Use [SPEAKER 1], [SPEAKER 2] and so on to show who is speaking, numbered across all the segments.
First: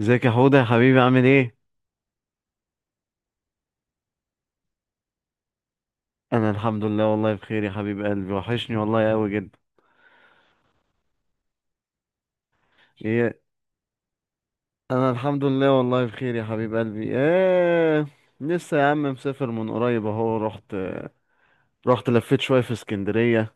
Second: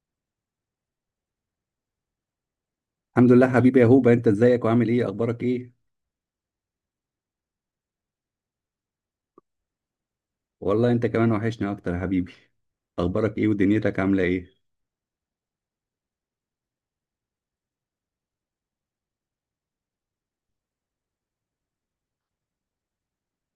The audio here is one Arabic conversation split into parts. [SPEAKER 1] ازيك يا حوده يا حبيبي، عامل ايه؟
[SPEAKER 2] الحمد لله حبيبي يا هوبا، انت ازيك وعامل ايه؟ اخبارك ايه؟
[SPEAKER 1] انا الحمد لله والله بخير يا حبيب قلبي، وحشني والله قوي جدا.
[SPEAKER 2] والله انت كمان وحشني اكتر يا حبيبي. اخبارك
[SPEAKER 1] ايه؟
[SPEAKER 2] ايه ودنيتك عامله ايه؟
[SPEAKER 1] انا الحمد لله والله بخير يا حبيب قلبي. ايه؟ لسه يا عم مسافر، من قريب اهو رحت رحت لفيت شويه في اسكندريه.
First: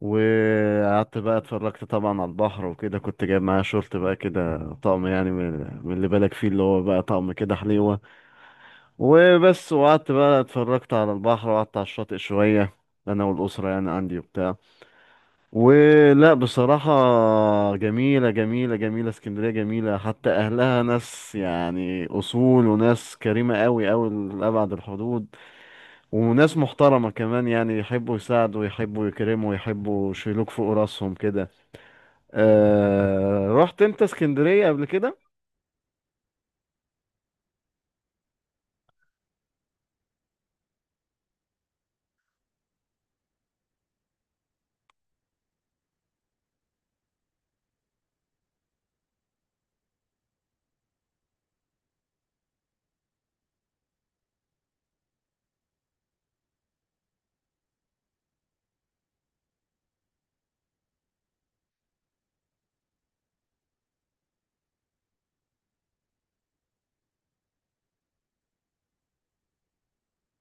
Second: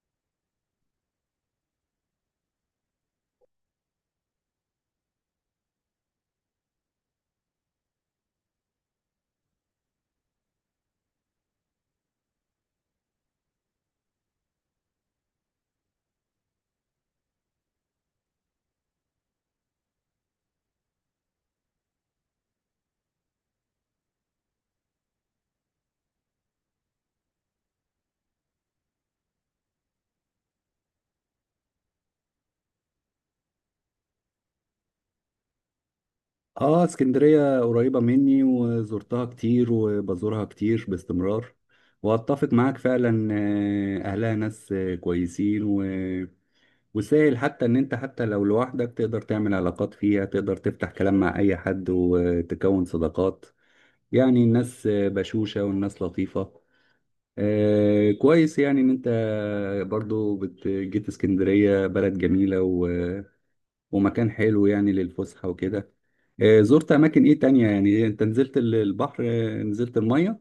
[SPEAKER 1] وقعدت بقى اتفرجت طبعا على البحر وكده، كنت جايب معايا شورت بقى كده طقم يعني من اللي بالك فيه اللي هو بقى طقم كده حليوه. وبس. وقعدت بقى اتفرجت على البحر وقعدت على الشاطئ شويه، انا والاسره يعني عندي وبتاع. ولا بصراحة، جميلة جميلة جميلة اسكندرية جميلة، حتى أهلها ناس يعني أصول وناس كريمة أوي أوي لأبعد الحدود. وناس محترمة كمان، يعني يحبوا يساعدوا يحبوا يكرموا يحبوا يشيلوك فوق راسهم كده. أه رحت أنت اسكندرية قبل كده؟
[SPEAKER 2] اه، اسكندريه قريبه مني وزرتها كتير وبزورها كتير باستمرار. واتفق معاك فعلا، اهلها ناس، كويسين، وسهل حتى ان انت حتى لو لوحدك تقدر تعمل علاقات فيها، تقدر تفتح كلام مع اي حد وتكون صداقات. يعني الناس بشوشة، والناس لطيفة. آه، كويس يعني ان انت برضو جيت اسكندرية بلد جميلة، ومكان حلو يعني للفسحة وكده. آه، زرت اماكن ايه تانية يعني؟ انت نزلت البحر؟ نزلت المية؟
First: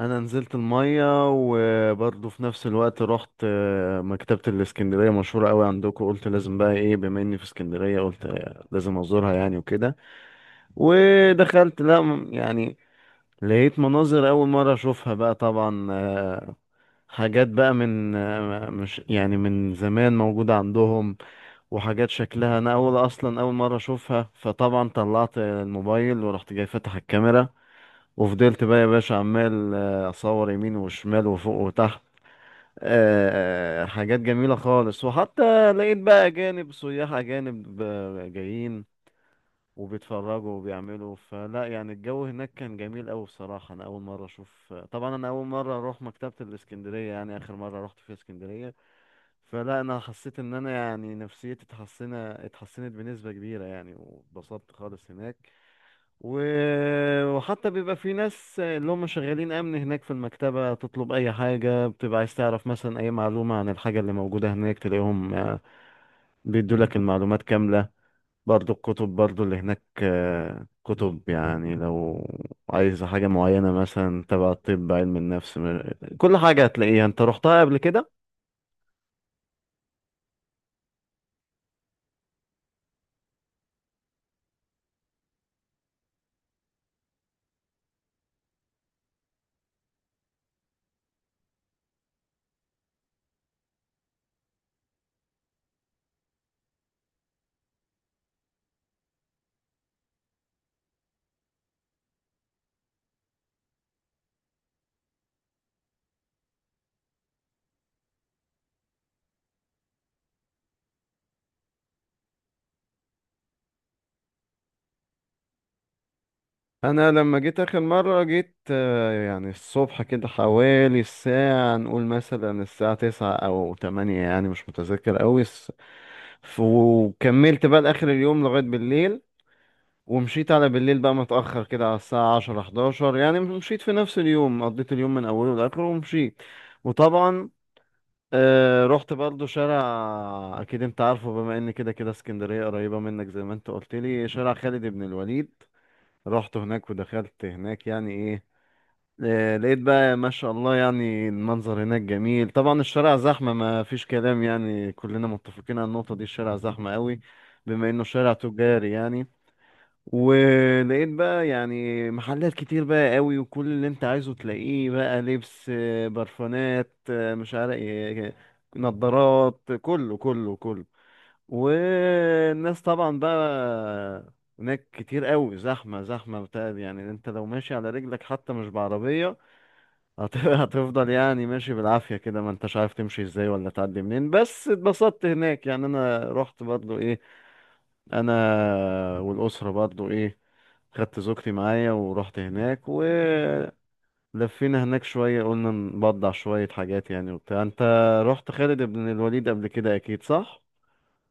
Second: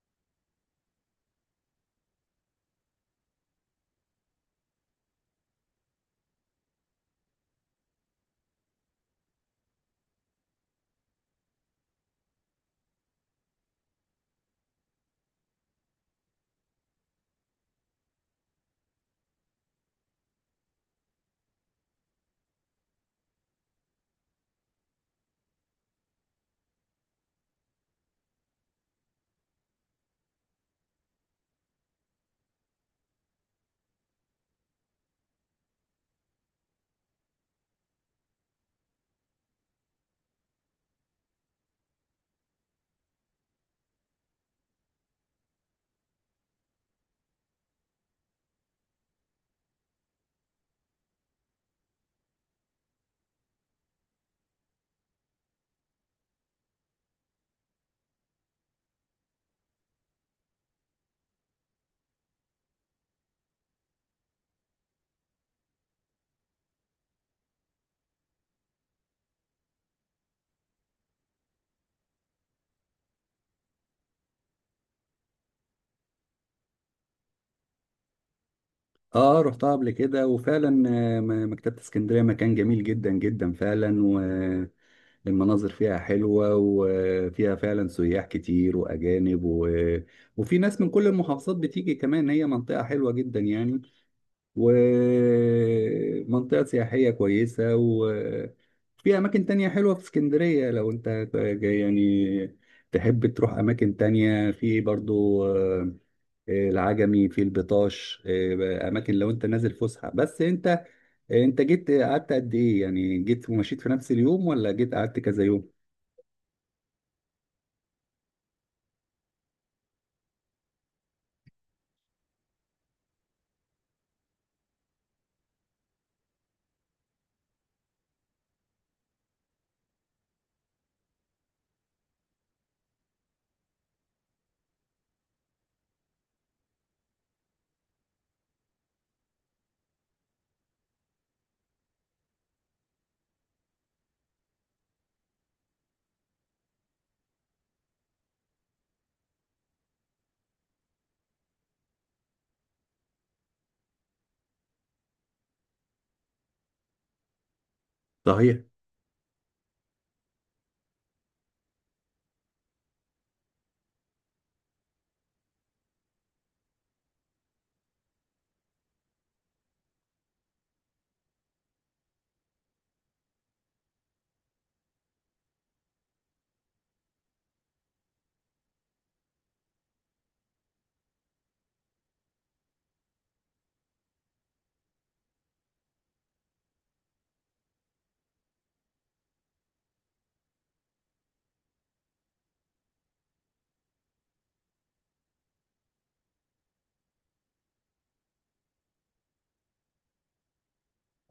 [SPEAKER 1] أنا نزلت المية. وبرضه في نفس الوقت رحت مكتبة الاسكندرية مشهورة أوي عندكم، قلت لازم بقى إيه بما إني في اسكندرية، قلت لازم أزورها يعني وكده. ودخلت لا يعني لقيت مناظر أول مرة أشوفها بقى طبعا. حاجات بقى من مش يعني من زمان موجودة عندهم. وحاجات شكلها أنا أول أصلا أول مرة أشوفها، فطبعا طلعت الموبايل ورحت جاي فاتح الكاميرا. وفضلت بقى يا باشا عمال أصور يمين وشمال وفوق وتحت. حاجات جميلة خالص، وحتى لقيت بقى أجانب سياح أجانب جايين وبيتفرجوا وبيعملوا فلا. يعني الجو هناك كان جميل أوي بصراحة، أنا أول مرة أشوف طبعا، أنا أول مرة أروح مكتبة الإسكندرية يعني، آخر مرة رحت فيها إسكندرية. فلا أنا حسيت إن أنا يعني نفسيتي اتحسنت اتحسنت بنسبة كبيرة يعني، واتبسطت خالص هناك. و... وحتى بيبقى في ناس اللي هم شغالين أمن هناك في المكتبة، تطلب أي حاجة، بتبقى عايز تعرف مثلا أي معلومة عن الحاجة اللي موجودة هناك، تلاقيهم بيدوا لك المعلومات كاملة. برضو الكتب برضو اللي هناك كتب يعني، لو عايز حاجة معينة مثلا تبع الطب علم النفس كل حاجة هتلاقيها. انت رحتها قبل كده؟
[SPEAKER 2] اه، رحتها قبل كده وفعلا. مكتبة اسكندرية مكان جميل جدا جدا فعلا. والمناظر فيها حلوة، وفيها فعلا سياح كتير واجانب، وفي ناس من كل المحافظات بتيجي كمان. هي منطقة حلوة جدا يعني، ومنطقة سياحية كويسة. وفي أماكن تانية حلوة في اسكندرية لو أنت جاي يعني، تحب تروح أماكن تانية. في برضو، العجمي، في البطاش، أماكن لو أنت نازل فسحة. بس أنت جيت قعدت قد إيه يعني؟ جيت ومشيت في نفس اليوم، ولا جيت قعدت كذا يوم؟
[SPEAKER 1] انا لما جيت اخر مرة جيت يعني الصبح كده حوالي الساعة، نقول مثلا الساعة 9 او 8، يعني مش متذكر اوي وكملت بقى لاخر اليوم لغاية بالليل. ومشيت على بالليل بقى، متأخر كده على الساعة 10 11، يعني مشيت في نفس اليوم، قضيت اليوم من أوله لآخره ومشيت. وطبعا أه رحت برضو شارع، اكيد انت عارفه بما ان كده كده اسكندريه قريبه منك زي ما انت قلت لي، شارع خالد بن الوليد. رحت هناك ودخلت هناك يعني ايه، أه لقيت بقى ما شاء الله، يعني المنظر هناك جميل طبعا. الشارع زحمه ما فيش كلام، يعني كلنا متفقين على النقطه دي، الشارع زحمه قوي بما انه شارع
[SPEAKER 2] صحيح.
[SPEAKER 1] تجاري يعني. ولقيت بقى يعني محلات كتير بقى قوي، وكل اللي انت عايزه تلاقيه بقى، لبس برفانات مش عارف ايه، نظارات، كله كله كله. والناس طبعا بقى هناك كتير قوي، زحمة زحمة بتاع يعني، انت لو ماشي على رجلك حتى مش بعربية، هتفضل يعني ماشي بالعافية كده، ما انتش عارف تمشي ازاي ولا تعدي منين. بس اتبسطت هناك يعني، انا رحت برضو ايه، انا والاسره برضو ايه، خدت زوجتي معايا ورحت هناك ولفينا هناك شويه، قلنا نبضع شويه حاجات يعني وبتاع. انت رحت خالد بن الوليد قبل كده اكيد صح؟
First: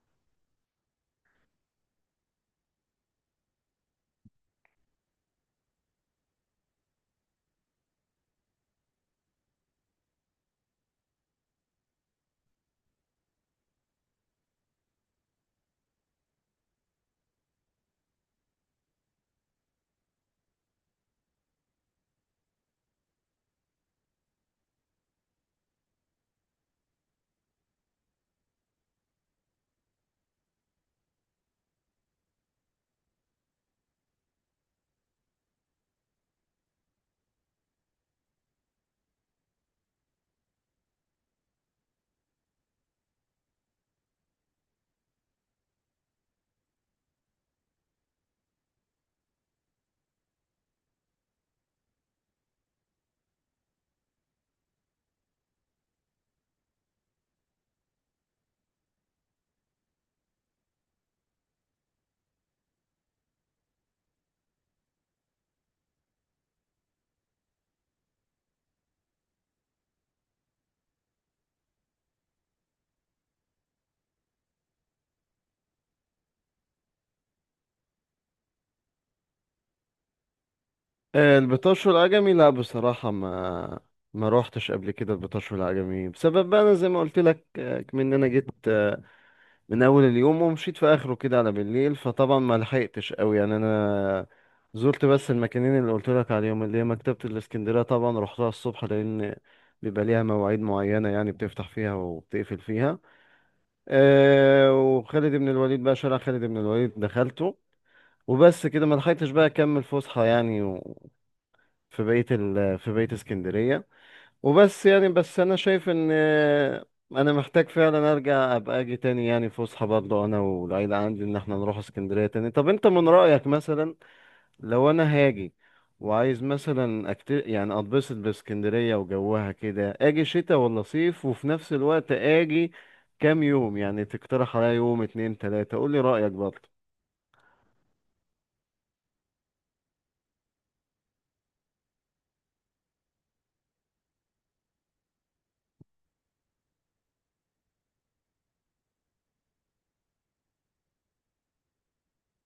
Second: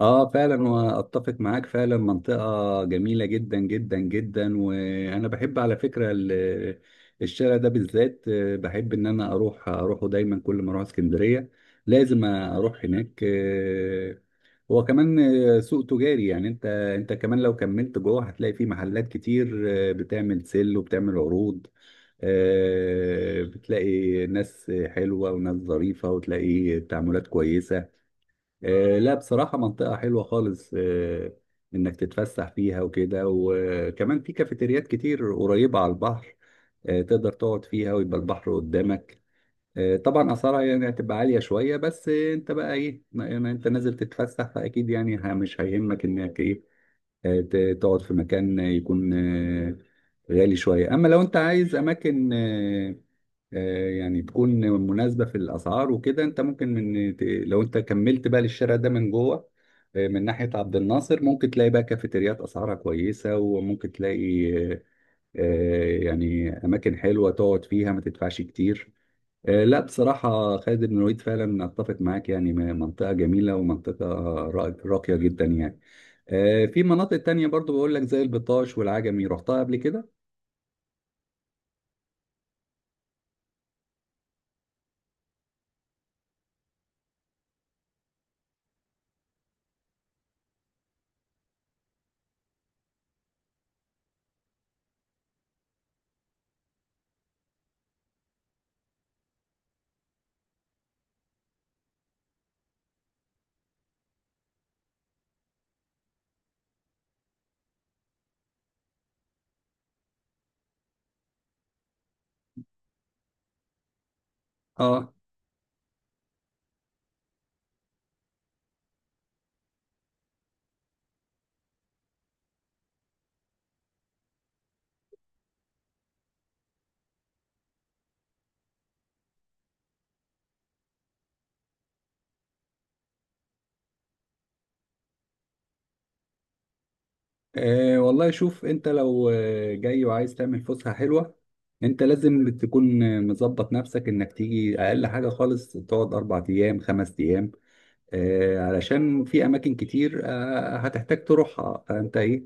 [SPEAKER 2] اه، فعلا واتفق معاك فعلا، منطقة جميلة جدا جدا جدا. وانا بحب على فكرة الشارع ده بالذات، بحب ان انا اروح اروحه دايما. كل ما اروح اسكندرية لازم اروح هناك. آه، هو كمان سوق تجاري يعني. انت كمان لو كملت جوه هتلاقي فيه محلات كتير، بتعمل سيل وبتعمل عروض. بتلاقي ناس حلوة وناس ظريفة، وتلاقي تعاملات كويسة. آه، لا بصراحة منطقة حلوة خالص، إنك تتفسح فيها وكده. وكمان في كافيتريات كتير قريبة على البحر، تقدر تقعد فيها ويبقى البحر قدامك. آه، طبعا أسعارها يعني هتبقى عالية شوية، بس أنت بقى إيه، ما أنت نازل تتفسح فأكيد يعني مش هيهمك إنك إيه، تقعد في مكان يكون غالي شوية. أما لو أنت عايز أماكن، يعني تكون مناسبة في الأسعار وكده، أنت ممكن من لو أنت كملت بقى للشارع ده من جوه، من ناحية عبد الناصر، ممكن تلاقي بقى كافيتريات أسعارها كويسة، وممكن تلاقي يعني أماكن حلوة تقعد فيها ما تدفعش كتير. آه، لا بصراحة خالد بن الوليد فعلا أتفق معاك، يعني منطقة جميلة، ومنطقة راقية جدا يعني. في مناطق تانية برضو بقول لك زي البطاش والعجمي. رحتها قبل كده؟
[SPEAKER 1] البطاش والعجمي لا بصراحه ما روحتش قبل كده البطاش والعجمي، بسبب بقى انا زي ما قلت لك من إن انا جيت من اول اليوم ومشيت في اخره كده على بالليل، فطبعا ما لحقتش قوي يعني، انا زرت بس المكانين اللي قلت لك عليهم، اللي هي مكتبة الاسكندرية طبعا، رحتها الصبح لان بيبقى ليها مواعيد معينة يعني بتفتح فيها وبتقفل فيها. أه وخالد بن الوليد بقى، شارع خالد بن الوليد دخلته وبس كده، ما لحقتش بقى اكمل فسحة يعني، في بقية في بقية اسكندرية. وبس يعني،
[SPEAKER 2] اه،
[SPEAKER 1] بس انا شايف ان انا محتاج فعلا ارجع ابقى اجي تاني، يعني فسحه برضه انا والعيله، عندي ان احنا نروح اسكندريه تاني. طب انت من رايك مثلا لو انا هاجي وعايز مثلا يعني اتبسط باسكندريه وجوها كده، اجي شتاء ولا صيف، وفي نفس الوقت اجي كام يوم يعني؟ تقترح عليا يوم 2 3، قول لي رايك برضه.
[SPEAKER 2] والله شوف، انت لو جاي وعايز تعمل فسحة حلوة، انت لازم تكون مظبط نفسك انك تيجي اقل حاجة خالص تقعد اربع ايام خمس ايام. علشان في اماكن كتير هتحتاج تروحها، فانت ايه،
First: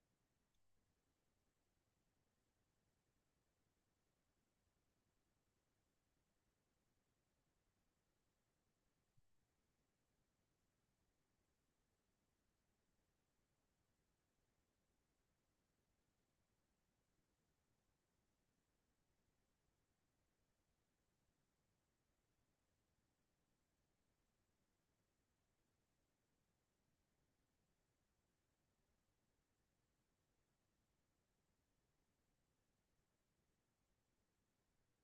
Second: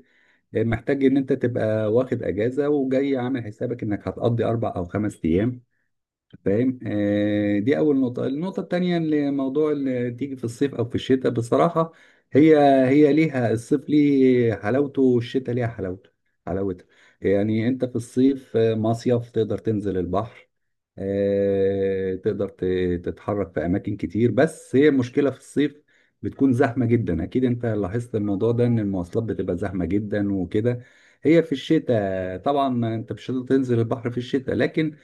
[SPEAKER 2] محتاج ان انت تبقى واخد اجازة وجاي عامل حسابك انك هتقضي اربع او خمس ايام، فاهم؟ آه، دي اول نقطه. النقطه التانية اللي موضوع اللي تيجي في الصيف او في الشتاء، بصراحه هي هي ليها، الصيف ليه حلاوته، والشتاء ليها حلاوتها. يعني انت في الصيف مصيف، تقدر تنزل البحر، تقدر تتحرك في اماكن كتير. بس هي المشكله في الصيف بتكون زحمه جدا، اكيد انت لاحظت الموضوع ده، ان المواصلات بتبقى زحمه جدا وكده. هي في الشتاء طبعا ما انت مش هتقدر تنزل البحر في الشتاء، لكن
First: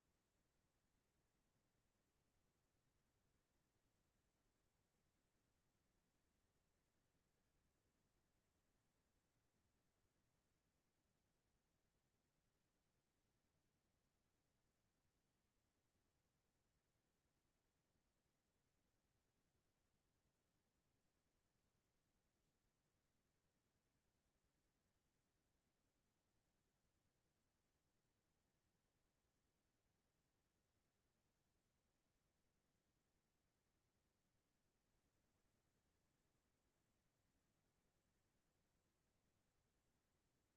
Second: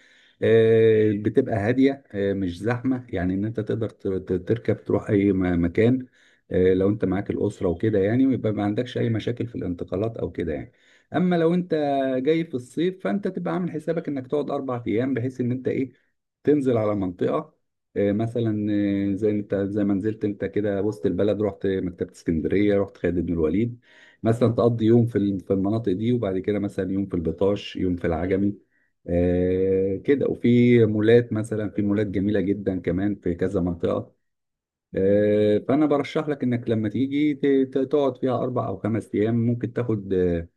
[SPEAKER 2] بتبقى هادية، مش زحمة. يعني إن أنت تقدر تركب تروح أي مكان، لو أنت معاك الأسرة وكده يعني، ويبقى ما عندكش أي مشاكل في الانتقالات أو كده يعني. أما لو أنت جاي في الصيف فأنت تبقى عامل حسابك إنك تقعد أربع أيام، بحيث إن أنت إيه، تنزل على منطقة، مثلا، زي ما نزلت انت كده وسط البلد، رحت مكتبة اسكندرية، رحت خالد بن الوليد. مثلا تقضي يوم في المناطق دي، وبعد كده مثلا يوم في البطاش، يوم في العجمي، كده. وفي مولات مثلا، في مولات جميلة جدا كمان في كذا منطقة. فأنا برشح لك إنك لما تيجي تقعد فيها أربع أو خمس أيام. ممكن تاخد آه،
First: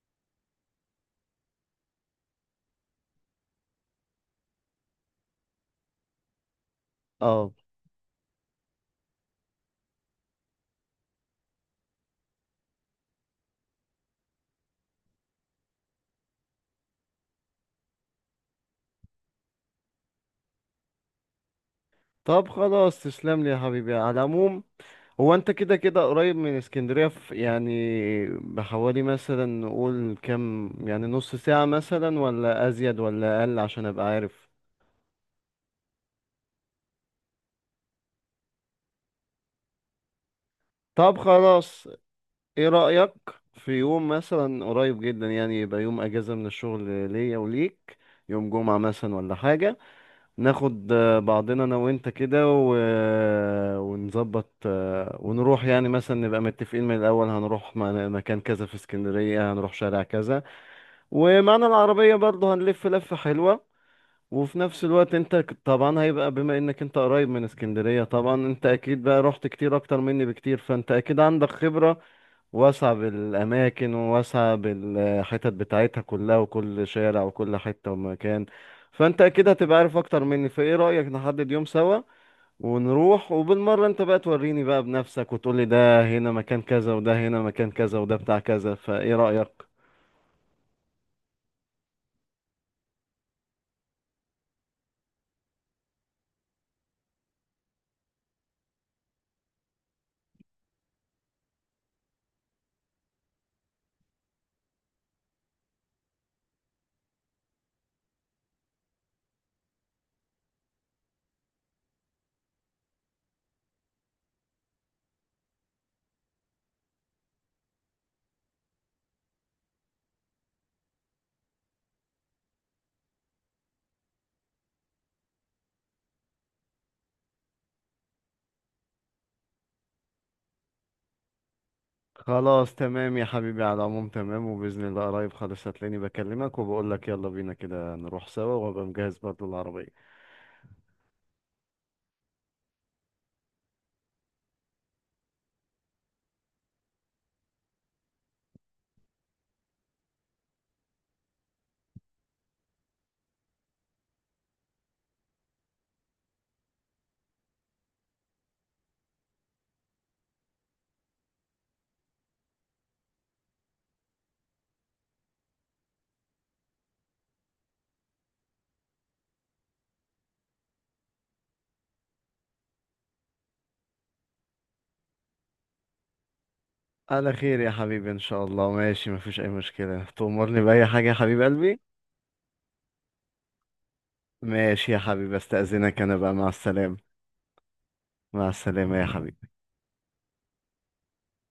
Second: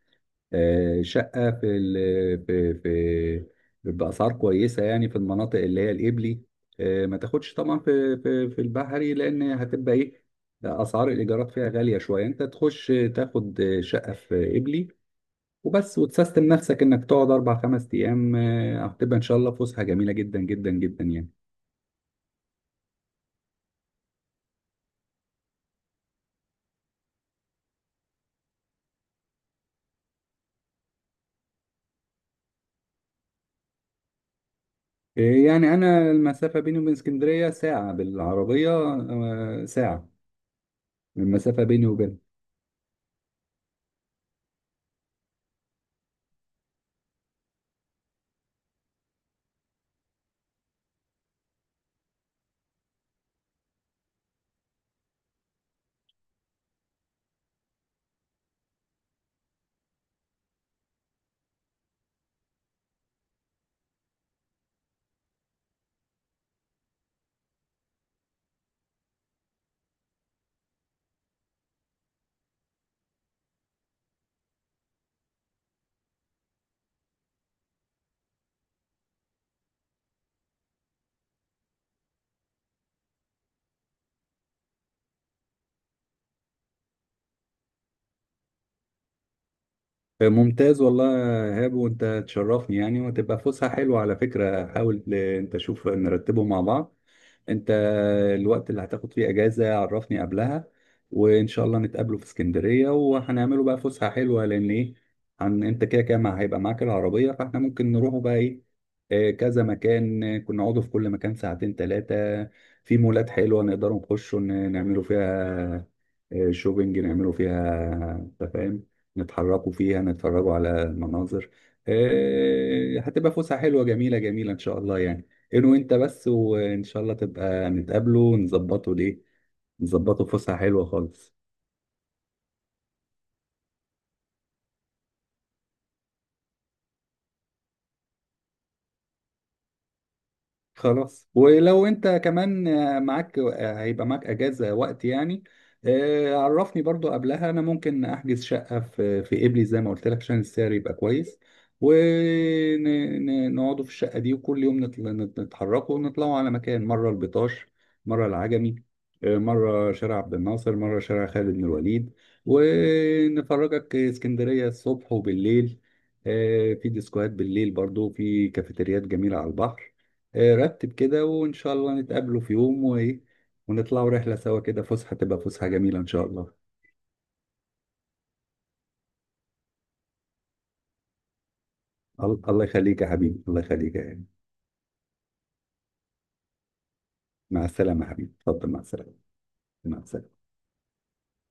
[SPEAKER 2] آه، شقة في بأسعار كويسة، يعني في المناطق اللي هي الإبلي. ما
[SPEAKER 1] اه.
[SPEAKER 2] تاخدش طبعا في في البحري، لأن هتبقى إيه، أسعار الإيجارات فيها غالية شوية. أنت تخش تاخد شقة في إبلي وبس، وتسيستم نفسك انك تقعد اربع خمس ايام. هتبقى ان شاء الله فسحه جميله جدا جدا جدا يعني.
[SPEAKER 1] طب خلاص، تسلم لي يا حبيبي على العموم. هو انت كده كده قريب من اسكندرية في يعني، بحوالي مثلا نقول كام، يعني نص ساعة مثلا ولا ازيد ولا اقل، عشان ابقى عارف.
[SPEAKER 2] آه، يعني انا المسافه بيني وبين اسكندريه ساعه بالعربيه، ساعه
[SPEAKER 1] طب
[SPEAKER 2] المسافه بيني
[SPEAKER 1] خلاص،
[SPEAKER 2] وبينها.
[SPEAKER 1] ايه رأيك في يوم مثلا قريب جدا، يعني يبقى يوم اجازة من الشغل ليا وليك، يوم جمعة مثلا ولا حاجة. ناخد بعضنا انا وانت كده، ونظبط ونروح، يعني مثلا نبقى متفقين من الاول، هنروح مكان كذا في اسكندرية، هنروح شارع كذا. ومعانا العربية برضه هنلف لفة حلوة. وفي نفس الوقت انت طبعا هيبقى بما انك انت قريب من اسكندرية، طبعا انت اكيد بقى رحت كتير اكتر مني بكتير، فانت اكيد عندك خبرة واسعة بالاماكن وواسعة بالحتت بتاعتها كلها، وكل شارع وكل حتة ومكان، فانت اكيد هتبقى عارف اكتر مني. فايه رأيك نحدد يوم سوا ونروح، وبالمرة انت بقى توريني بقى بنفسك وتقولي ده هنا مكان كذا وده هنا مكان كذا وده بتاع كذا. فايه رأيك؟
[SPEAKER 2] آه، ممتاز والله يا ايهاب، وانت تشرفني يعني، وتبقى فسحه حلوه على فكره. حاول انت شوف نرتبه مع بعض. انت الوقت اللي هتاخد فيه اجازة عرفني قبلها، وان شاء الله نتقابله في اسكندرية، وهنعمله بقى فسحة حلوة. لان ايه، انت كده كده هيبقى معاك العربية، فاحنا ممكن نروحوا بقى ايه، كذا مكان. كنا نقعدوا في كل مكان ساعتين ثلاثة. في مولات حلوة نقدروا نخشوا نعملوا فيها شوبينج، نعملوا فيها، انت فاهم، نتحركوا فيها، نتفرجوا على المناظر. هتبقى فسحة حلوة جميلة جميلة ان شاء الله يعني. انه انت بس، وان شاء الله تبقى نتقابله ونظبطه ليه، نظبطه فسحة حلوة خالص.
[SPEAKER 1] خلاص تمام يا حبيبي، على العموم تمام، وبإذن الله قريب خالص هتلاقيني بكلمك وبقول لك يلا بينا كده نروح سوا، وابقى مجهز برضه العربية.
[SPEAKER 2] خلاص، ولو انت كمان معاك هيبقى معاك اجازه وقت يعني، عرفني برضو قبلها. انا ممكن احجز شقه في قبلي زي ما قلت لك عشان السعر يبقى كويس، ونقعدوا في الشقه دي. وكل يوم نتحركوا ونطلعوا على مكان، مره البطاش، مره العجمي، مره شارع عبد الناصر، مره شارع خالد بن الوليد. ونفرجك اسكندريه الصبح وبالليل، في ديسكوهات بالليل، برضو في كافيتريات جميله على البحر. رتب كده، وإن شاء الله نتقابلوا في يوم، وإيه، ونطلعوا رحلة سوا كده. فسحة تبقى فسحة جميلة إن شاء الله.
[SPEAKER 1] على خير يا حبيبي ان شاء الله. ماشي، مفيش اي مشكلة. تأمرني بأي حاجة يا حبيب قلبي.
[SPEAKER 2] الله يخليك يا حبيبي، الله يخليك يا حبيبي.
[SPEAKER 1] ماشي يا حبيبي استأذنك، انا بقى، مع السلامة.
[SPEAKER 2] مع السلامة يا حبيبي،
[SPEAKER 1] مع
[SPEAKER 2] اتفضل، مع
[SPEAKER 1] السلامة يا
[SPEAKER 2] السلامة.
[SPEAKER 1] حبيبي.
[SPEAKER 2] مع السلامة.